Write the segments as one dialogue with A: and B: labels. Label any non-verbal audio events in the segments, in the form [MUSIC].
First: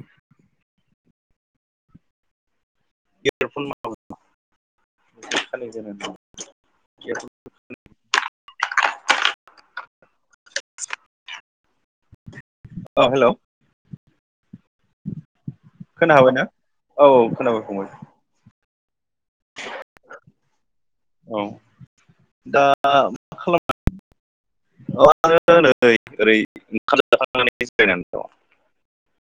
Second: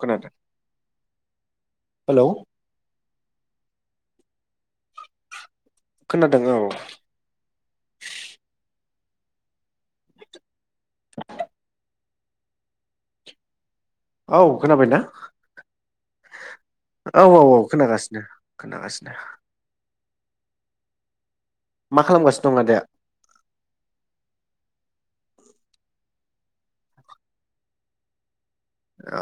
A: खोनादों? हेल'
B: [UNINTELLIGIBLE]
A: खोनादों औ
B: [UNINTELLIGIBLE] अ हेल'
A: औ खोनाबाय ना?
B: खोनना हाबायना? औ औ खोनाबाय फंबाय।
A: खोनागासिनो।
B: [INAUDIBLE]
A: मा खालामगासिनो दङ
B: दा
A: आदाया?
B: खालाम औ आ नै ओरै ओंखाम जाखनानै जिरायनानै दं।
A: अ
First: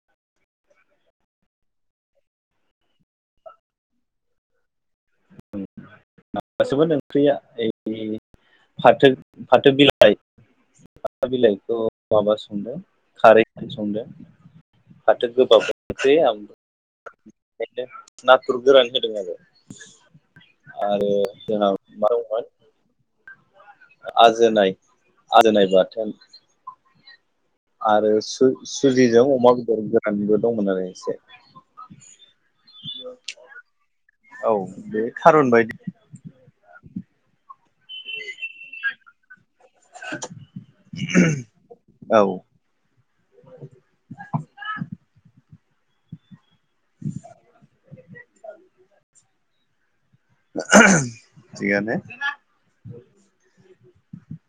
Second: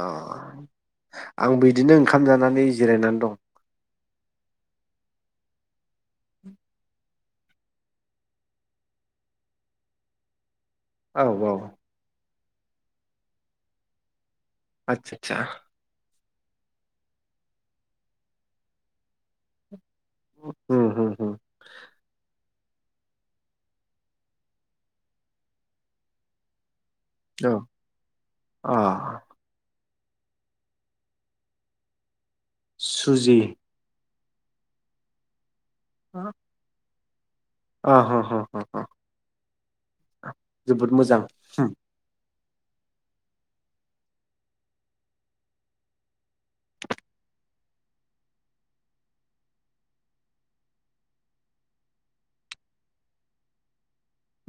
A: आं बिदिनो ओंखाम जानानै जिरायनानै दं।
B: मासोमोन ओंख्रिया ओइ फाथो फाथो बिलाइ
A: औ औ
B: [UNINTELLIGIBLE] खारैजों संदों।
A: आदसा
B: फाथो
A: आदसा
B: गोबाब ओंख्रि ओम नाथुर गोरान होदों आरो।
A: उम उम
B: आरो
A: उम
B: जोंना [UNINTELLIGIBLE] आजोनाय आजोनाय बाथोन।
A: औ
B: आरो
A: अ
B: सु-सुजिजों अमा बेदरजों [UNINTELLIGIBLE] दंमोन आरो एसे
A: सुजि
B: औ बे खारन बाय
A: हा अ ह' ह' ह'। जोबोद मोजां।
B: [INAUDIBLE] [INAUDIBLE] थिगानो।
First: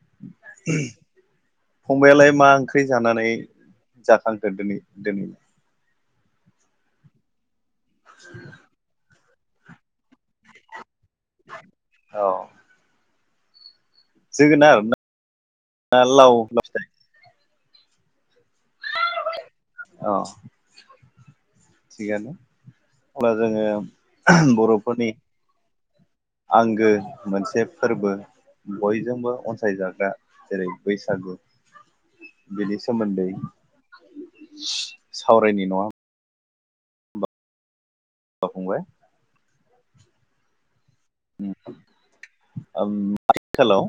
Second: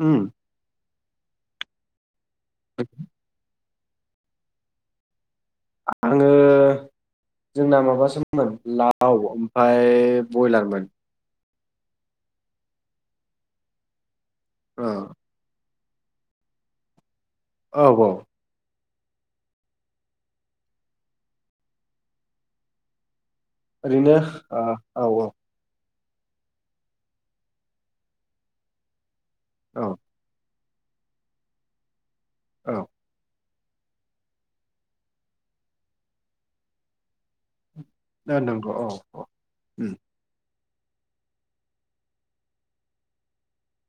A: उम
B: [INAUDIBLE] फंबाइ आलाय मा ओंख्रि जानानै जाखांदो दोनै दोनै
A: आङो जोंना माबासोमोन ला औ ओमफाय बयलारमोन।
B: औ। जोगोनार
A: ओ
B: ना ओ लाव
A: औ औ।
B: औ। गैयाना? अब्ला जोङो
A: ओरैनो ओ औ
B: बर'फोरनि आंगो मोनसे फोरबो बयजोंबो
A: औ
B: अनसायजाग्रा जेरै बैसागु
A: औ
B: बिनि सोमोनदै सावरायनि नङा
A: दा नंगौ
B: फंबाय
A: औ औ। उम।
B: आथिखालाव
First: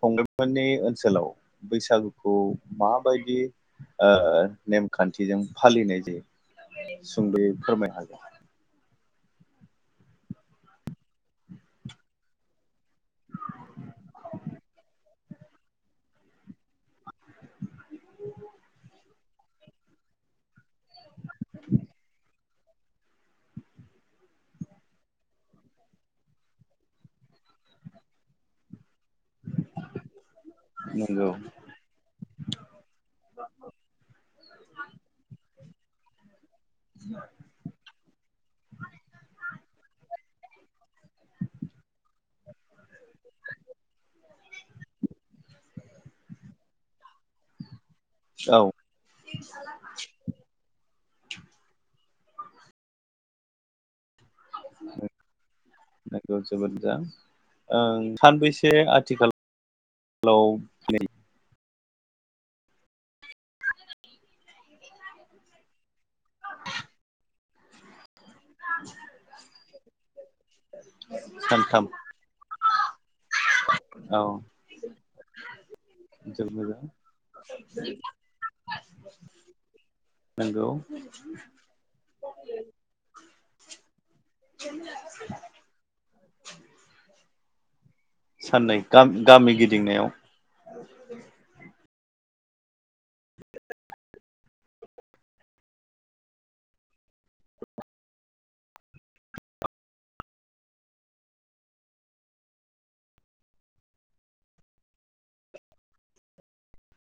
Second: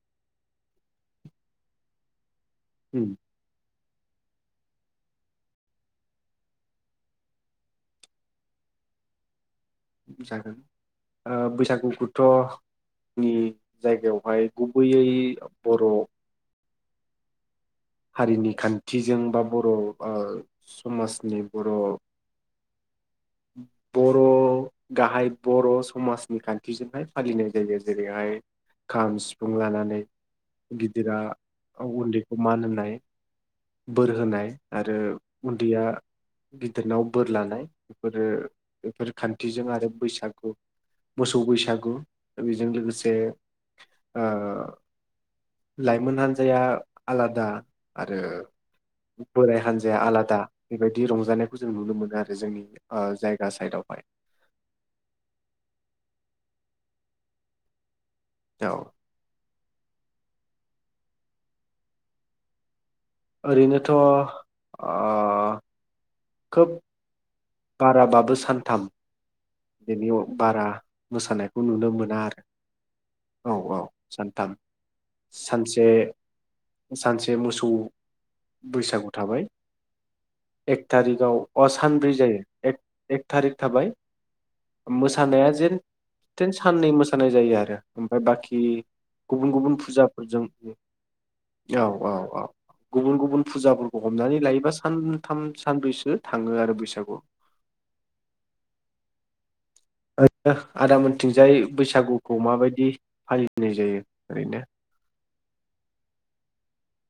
B: फंबायमोननि ओनसोलाव बैसागुखौ मा
A: उम
B: बायदि ओ नेमखान्थिजों फालिनाय जायो सुंद'यै फोरमाय हागोन।
A: जागोन। ओ बैसागुखौथ'नि जोंनि जायगायावहाय गुबैयै बर' हारिनि खान्थिजों बा बर' ओ समाजनि बर' बर' गाहाय बर' समाजनि खान्थिजोंहाय फालिनाय जायो जेरैहाय खाम सिफुं लानानै। गिदिरा
B: नंगौ
A: गाव उन्दैखौ मान होन फाय बोर होनाय आरो उन्दैया गिदिरनाव बोर लानाय बेफोरो बेफोर खान्थिजों आरो बैसागु मोसौ बैसागु बेजों लोगोसे ओ लाइमोन हान्जाया आलादा आरो
B: औ
A: बोराइ हान्जाया आलादा बेबायदि बिदि रंजानायखौ जों नुनो मोनो आरो जोंनि ओ जायगा साइदावहाय
B: नोंगौ जोबोद मोजां ओं
A: औ
B: सानबैसे आथिखाल हेल'
A: ओरैनोथ अ खोब बारा बाबो स सानथाम [UNINTELLIGIBLE] बारा मोसानायखौ
B: सानथाम
A: नुनो मोना आरो औ औ सानथाम सानसे
B: जोबोद मोजां
A: सानसे मोसौ बैसागु थाबाय
B: नंगौ
A: एक थारिकआव अ सानब्रै जायो। एक एक थारिक थाबाय मोसानाया जेन थेन साननै मोसानाय जायो आरो। ओमफाय बाखि
B: साननै
A: गुबुन
B: गामि
A: गुबुन
B: गिदिंनायाव
A: फुजाफोरजों औ औ औ गुबुन गुबुन फुजाफोरखौ हम हमनानै लायोबा सानथाम सानब्रैसो थाङो आरो बैसागु। ओ नो आदा मोनथिंजाय बैसागुखौ माबायदि फालिनाय जायो ओरैनो?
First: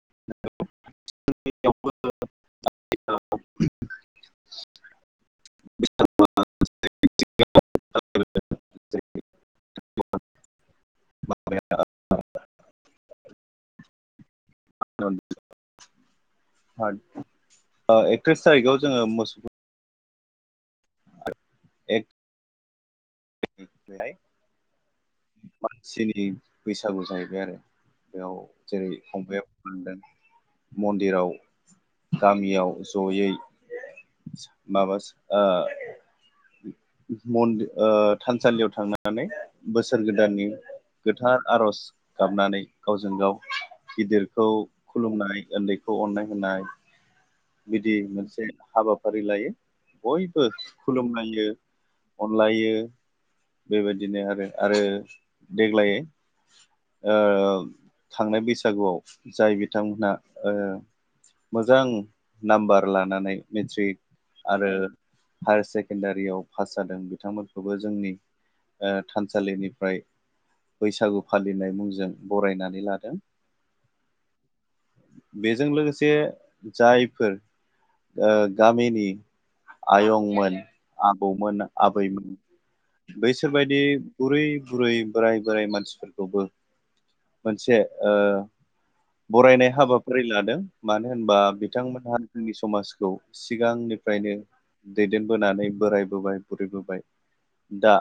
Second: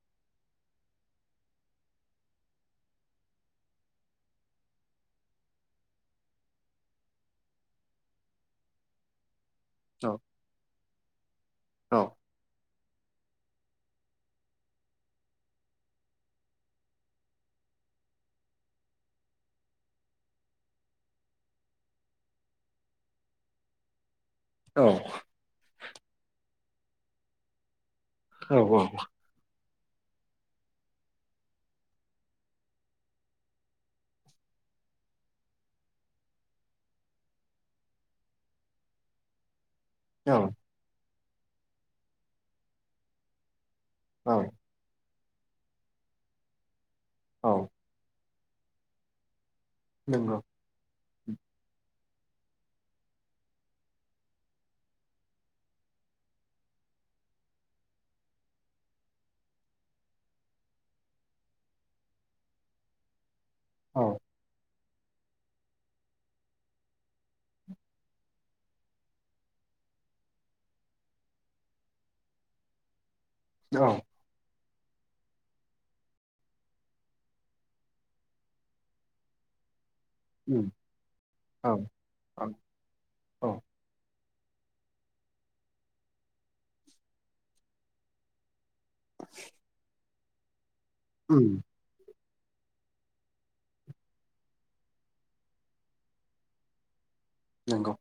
B: [UNINTELLIGIBLE]
A: औ औ
B: [UNINTELLIGIBLE] [UNINTELLIGIBLE] ओ एकथ्रिस थारिखआव जोङो मोसौ एक बेहाय
A: औ
B: मानसिनि बैसागु जाहैबाय आरो बेयाव
A: औ
B: जेरै फंबय मोनदों मन्दिराव गामियाव जयै माबा ओ मनदि ओ थानसालियाव थांनानै बोसोर
A: औ
B: गोदाननि गोथार आर'ज गाबनानै गावजों गाव
A: औ
B: गिदिरखौ खुलुमनाय उन्दैखौ अननाय होनाय-
A: औ
B: बिदि मोन से हाबाफारि लायो।
A: नंगौ
B: बयबो खलुमनाय। यो अनलायो बेबायदिनो आरो आरो देग्लायै ओ थांनाय बैसागुआव जाय बिथांमोनहा ओ मोजां नामबार लानानै- मेट्रिक
A: औ
B: आरो हायार सेकेण्डारियाव पास जादों बिथांमोनखौबो जोंनि ओ थानसालिनिफ्राय बैसागु फालिनाय मुंजों बरायनानै लादों।
A: औ
B: बेजों लोगोसे जाय फोर ओ गामिनि आयंमोन
A: उम
B: आबौमोन
A: औ औ
B: आबैमोन
A: औ
B: बैसोरबायदि बुरै बुरै बोराय बोराय मानसिफोरखौबो मोनसे ओ- बरायनाय हाबा फारि लादों। मानो होनबा
A: उम
B: बिथांमोनहा जोंनि समाजखौ सिगांनिफ्रायनो दैदेनबोनानै बोरायबोबाय बुरिबोबाय
A: नंगौ
B: दा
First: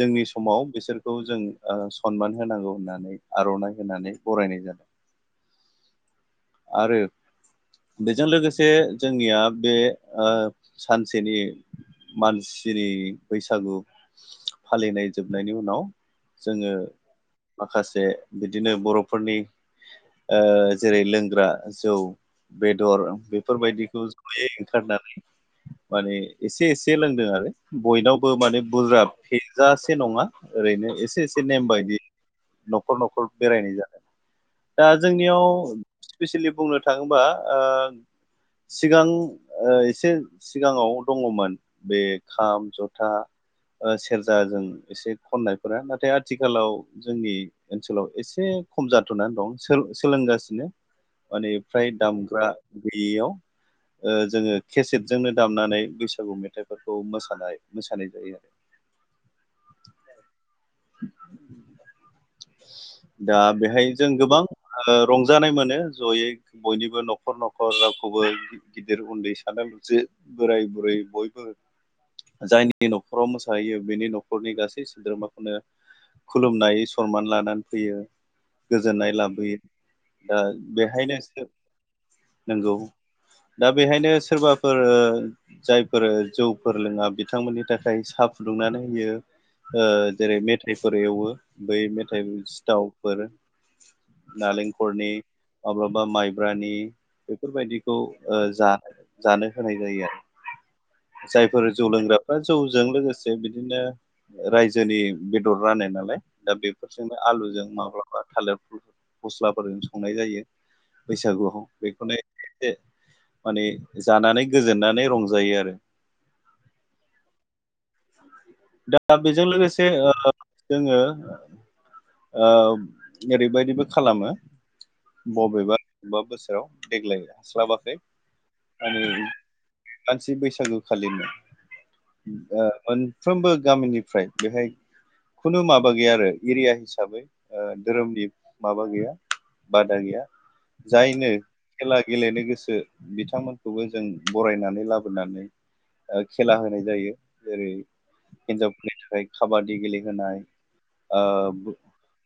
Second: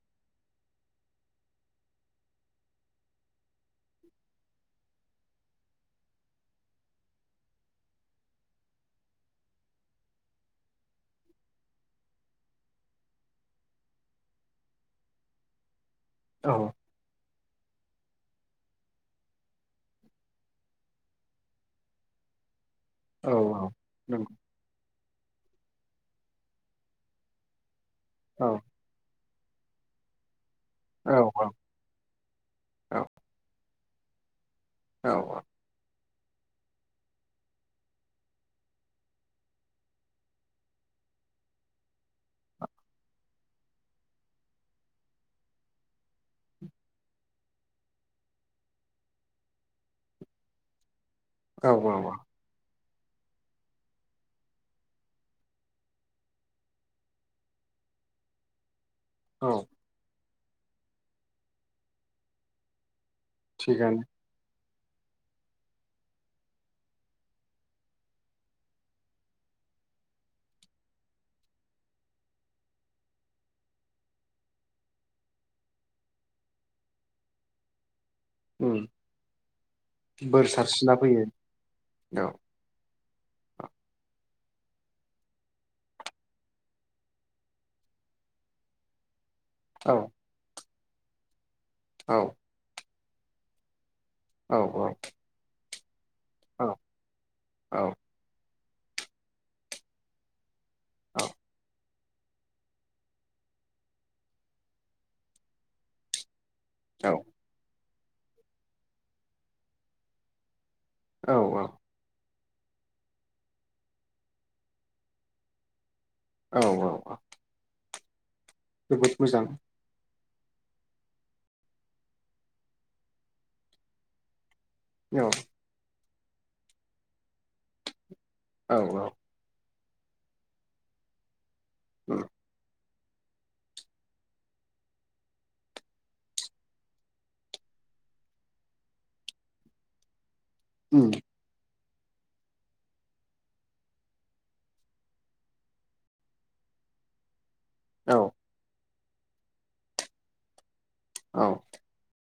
B: जोंनि समाव- बिसोरखौ जों ओ सनमान होनांगौ होनना आर'नाइ होनानै बरायनाय जादों आरो बेजों लोगोसे जोंनिया ओ बे सानसेनि मानसिनि बैसागु फालिनाय जोबनायनि उनाव
A: औ
B: जोंङो माखासे बिदिनो बर'फोरनि ओ जेरै लोंग्रा जौ बेदर
A: औ औ
B: बेफोरबायदिखौ
A: नंगौ
B: ज'यै ओंखारनानै माने एसे एसे लोंदों आरो बयनावबो
A: औ
B: माने बुरजाब फेजासे नङा, ओरैनो
A: औ
B: एसे
A: औ औ
B: एसे नेम बायदि। न'खर न'खर बेराय हैनाय जादों। दा
A: औ
B: जोंनियाव स्पेसियेलि बुंनो थांङोबा ओ सिगां एसे सिगांङाव दंङमोन बे खाम ज'था सेरजाजों एसे खननायफोरा नाथाय आथिखालाव जोंनि ओनसोलाव एसे खम जाथ'नानै दं सोलोंगासिनो। माने फ्राय
A: औ औ
B: दामग्रा गैयैयाव जोङो केसेटजोंनो दामनानै बैसागु मेथाइफोरखौ मोसानाय मोसानाय जायो आरो।
A: औ
B: [INAUDIBLE] [INAUDIBLE] दा बेहाय
A: थिगानो
B: जों गोबां ओ रंजानाय मोनो जयै बयनिबो न'खर न'खर रावखौबो गिदिर उन्दै सानालसे बोराय बुरै बयबो जायनि न'खराव मोसाहैयो बेनि न'खरनि गासै सोद्रोमाखौनो खुलुमो सनमान लानानै फैयो।
A: उम
B: गोजोननाय लाबोयो दा
A: बोर सारस्रिना फैयो
B: बेहायनोसो
A: औ
B: नंगौ। दा बेहायनो सोरबाफोर जायफोर जौफोर लोंङा बिथांमोननि थाखाय साहा फुदुंनानै होयो। ओ
A: औ
B: जेरै मेथाइफोर एवो। बै
A: औ
B: मेथाइ सिथाव [UNINTELLIGIBLE]
A: औ
B: नालेंखरनि [UNINTELLIGIBLE] बा माइब्रानि
A: औ
B: बेफोर
A: औ
B: बायदिखौ जा जानो होनाय जायो
A: औ
B: आरो। जायफोर जौ लोंग्राफ्रा जौजों लोगोसे बिदिनो रायजोनि बेदर रानो नालाय। दा
A: औ
B: बेफोरजोंनो आलुजों माब्ला थालिर फुल फस्लाफोरजों संनाय जायो।
A: औ
B: बैसागुआव बेखौनो। एसे माने जानानै गोजोननानै रंजायो आरो।
A: औ औ औ। जोबोद
B: दा
A: मोजां
B: बेजों लोगोसे जोंङो। ओ ओरै बायदिबो खालामो।
A: औ
B: बबेबा बबेबा बोसोराव देग्लाय हास्लाबाखै।
A: औ
B: आरो।
A: औ
B: मानसि बैसागो खालिनो। ओ मोन मोनफ्रोमबो गामिनिफ्राय बेहाय खुनु माबा गैया आरो एरिया हिसाबै हिसाबै धोरोमनि माबा गैया बादा गैया।
A: उम
B: जायनो खेला गेलेनो गोसो बिथांमोनखौबो जों बरायनानै लाबोनानै ओ खेला होनाय जायो। जेरै
A: औ
B: हिनजाव। बेनि थाखाय खाबादि गेलेहोनाय।
A: औ
B: ओ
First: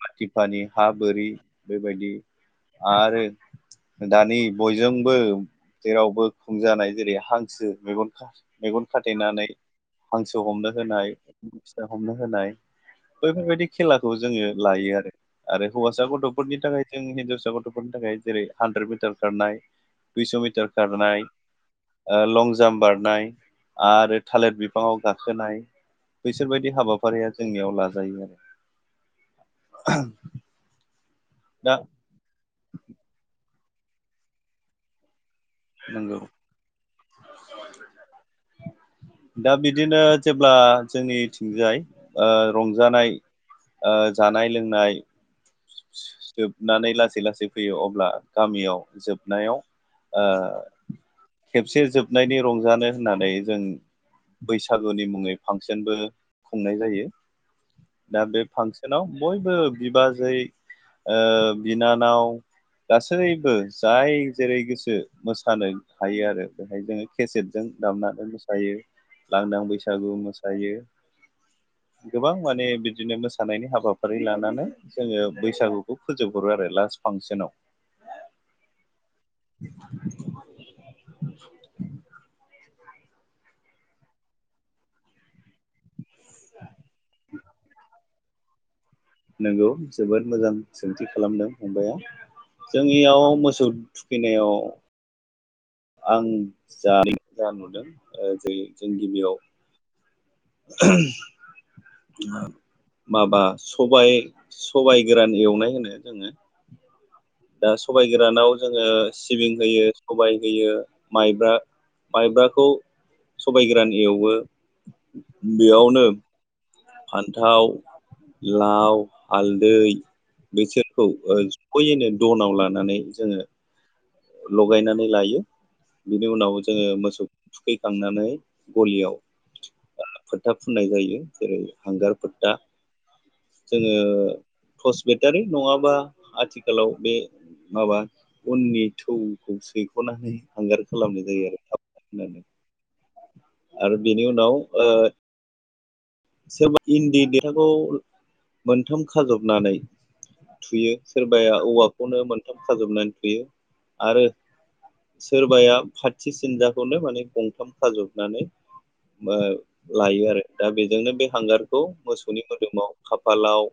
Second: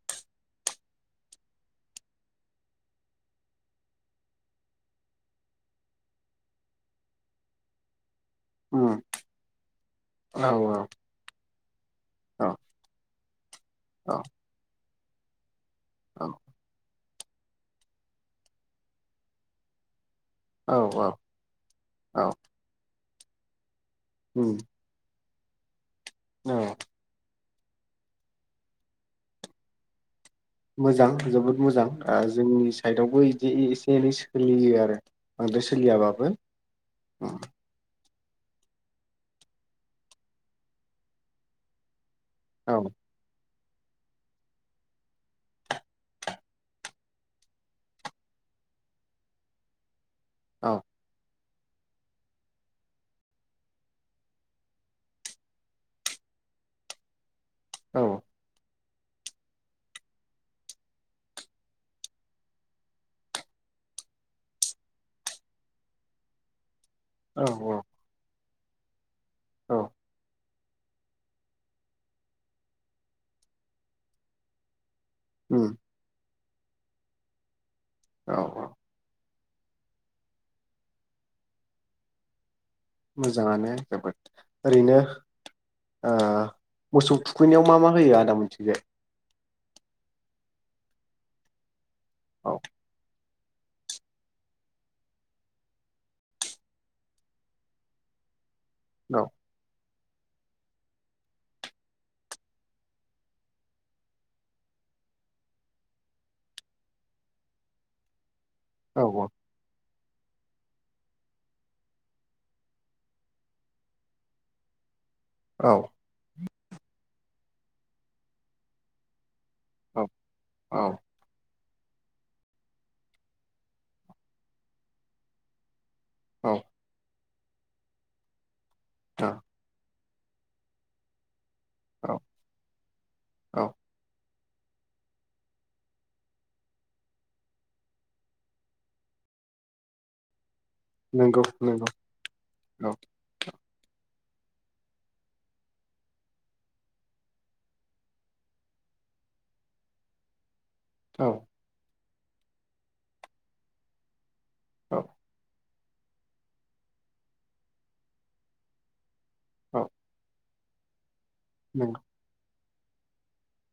B: आथिफानि हा बोरि बेबायदि आरो दानि बयजोंबो जेरावबो खुंजानाय जेरै हांसो मेगनखा मेगन
A: उम
B: खाथेनानै हांसो
A: औ
B: हमनो
A: औ
B: होनाय। [INAUDIBLE] हमनो
A: औ
B: होनाय। बैफोरबायदि खे जोङो लायो आरो। आरो हौवासा गथ'फोरनि थाखाय जों हिनजावसा गथ'फोरनि थाखाय जेरै हानद्रेद मिटार खारनाय। दुइस' मिटार
A: औ औ
B: खारनाय ओ
A: औ
B: लं जाम बारनाय। [INAUDIBLE] आरो
A: उम
B: थालिर बिफांआव गा खोनाय।
A: औ
B: बैसोरबायदि हाबाफारिया जोंनियाव लाजायो आरो। [INAUDIBLE]
A: मोजां। जोबोद
B: दा
A: मोजां ओ जोंनि साइदावबो इदि एसे एनै सोलियो आरो। बांद्राय
B: नंगौ
A: सोलियाबाबो।
B: दा बिदिनो जेब्ला जोंनिथिंजाय ओ
A: औ
B: रंजानाय ओ जानाय लोंनाय जोबनानै लासै लासै फैयो अब्ला गामियाव जोबनायाव ओ।
A: औ
B: खेबसे जोबनायनि रंजानो होननानै जों बैसागुनि मुङै फांसनबो खुंनाय जायो। दा
A: औ
B: बे फांस सनाव बयबो बिबाजै ओ बिनानाव गासैबो जाय जेरै गोसो मोसानो हायो आरो। जोङो केसेटजों
A: औ
B: दामना हायो। लांदां
A: औ
B: बैसागु मोस दायो गोबां माने बिदिनो मोसानायनि हाबाफारि लानानै जोङो
A: उम
B: बैसागुखौ फोजोब हरो आरो लास्ट फांसनाव।
A: औ औ।
B: [INAUDIBLE]
A: मोजाङानो जोबोद ओरैनो ओ मोसौ थुखैनायाव मा मा होयो आदा मोनथि
B: नोंगौ जोबोद मोजां सोंथि खालामदों फंबाया।
A: औ
B: जोंनियाव मो सौ थुखैनायाव। आं जा जा नुदों ओ जे जों
A: औ
B: गिबियाव। [UNINTELLIGIBLE] माबा सबाय सबाय गोरान एवनाय होनो जोङो। दा सबाय गोरानाव। जोङो
A: औ
B: सिबिं होयो। सबाय होयो माइब्रा माइब्राखौ सबाय गोरान एवो।
A: औ
B: बेयावनो। फान्थाव लाव। हालदै
A: औ औ
B: बेसोरखौ होयोनो दनाव लानानै जोङो। लगायनानै लायो। बिनि उनाव
A: औ
B: जोङो मोसौ। थुखैखांनानै। गलियाव।
A: औ
B: [UNINTELLIGIBLE] फोथा फुननाय जायो जेरै हांगार
A: औ
B: फोथ्था
A: औ
B: जोङो। टर्स बेटारि नङाबा आथिखालाव बे माबा उननि। थौखौ सैख'नानै। हांगार खालामनाय
A: नंगौ
B: जायो आरो थाब
A: नंगौ
B: होनानै।
A: औ
B: आरो बिनि उनाव ओ। सोरबा इन्दि देथाखौ मोनथाम खाजबनानै। थुयो
A: औ
B: सोरबाया औवा। खौनो मोनथाम खाजोबनानै थुयो आरो।
A: औ
B: सोरबाया। खाथि सिनजाखौनो माने गंथाम खाजबनानै। मो
A: औ
B: लायो आरो। दा बे। नोंनो बे। हांगारखौ
A: नंगौ
B: मोसौनि मो मोदोमाव खाफालाव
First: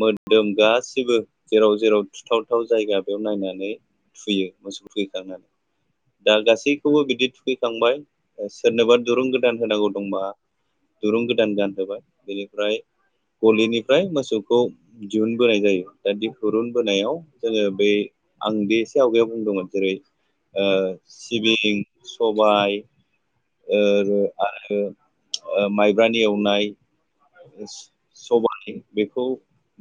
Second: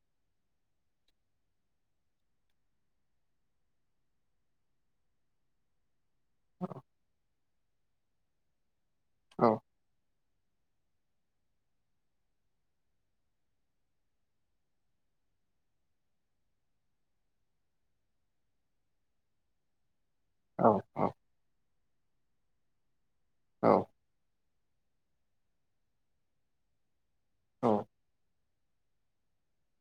B: मोदोम गासिबो जेराव जेराव थुथावथाव जायगा बेयाव नायनानै थुयो मोसौ थुखैखांनानै दा
A: औ
B: गासैखौबो बिदि थुखै थांबाय ओ सोरनोबा दुरुं
A: औ
B: गोदान होनांगौ दंबा दुरुं गो दान गान होबाय बेनिफ्राय गलिनिफ्राय मोसौखौ दिहुन बोनाय जायो दा दिुरुन बोनायाव जोङो बै आं बे एसे आवगायाव बुंदोंमोन जेरै ओ
A: औ औ
B: सिबिं सबाय
A: औ
B: ओरो आरो ओ माइ ख्रानि एवनाय [UNINTELLIGIBLE]
A: औ
B: सबाय बेखौ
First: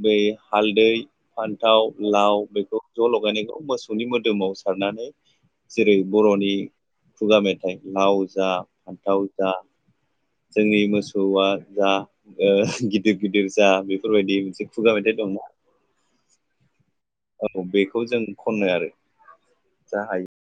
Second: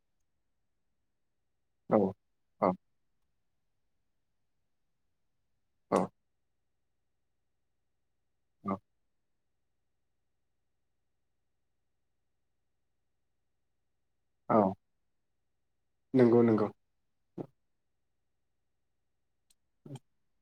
B: बै हालदै फान्थाव
A: औ
B: लाव बेखौ ज' लगायनाय खौ मोसौनि मोदोमाव सारनानै जेरै बर'नि खुगा मेथाइ लाव जा
A: औ
B: फान्थाव जा जोंनि मोसौ हौवा जा ओ गिदिर गिदिर जा बे बफोरबायदि
A: औ
B: मोनसे खुगा मेथाइ दंना
A: नंगौ नंगौ
B: औ बेखौ जों खनो आरो जा हायो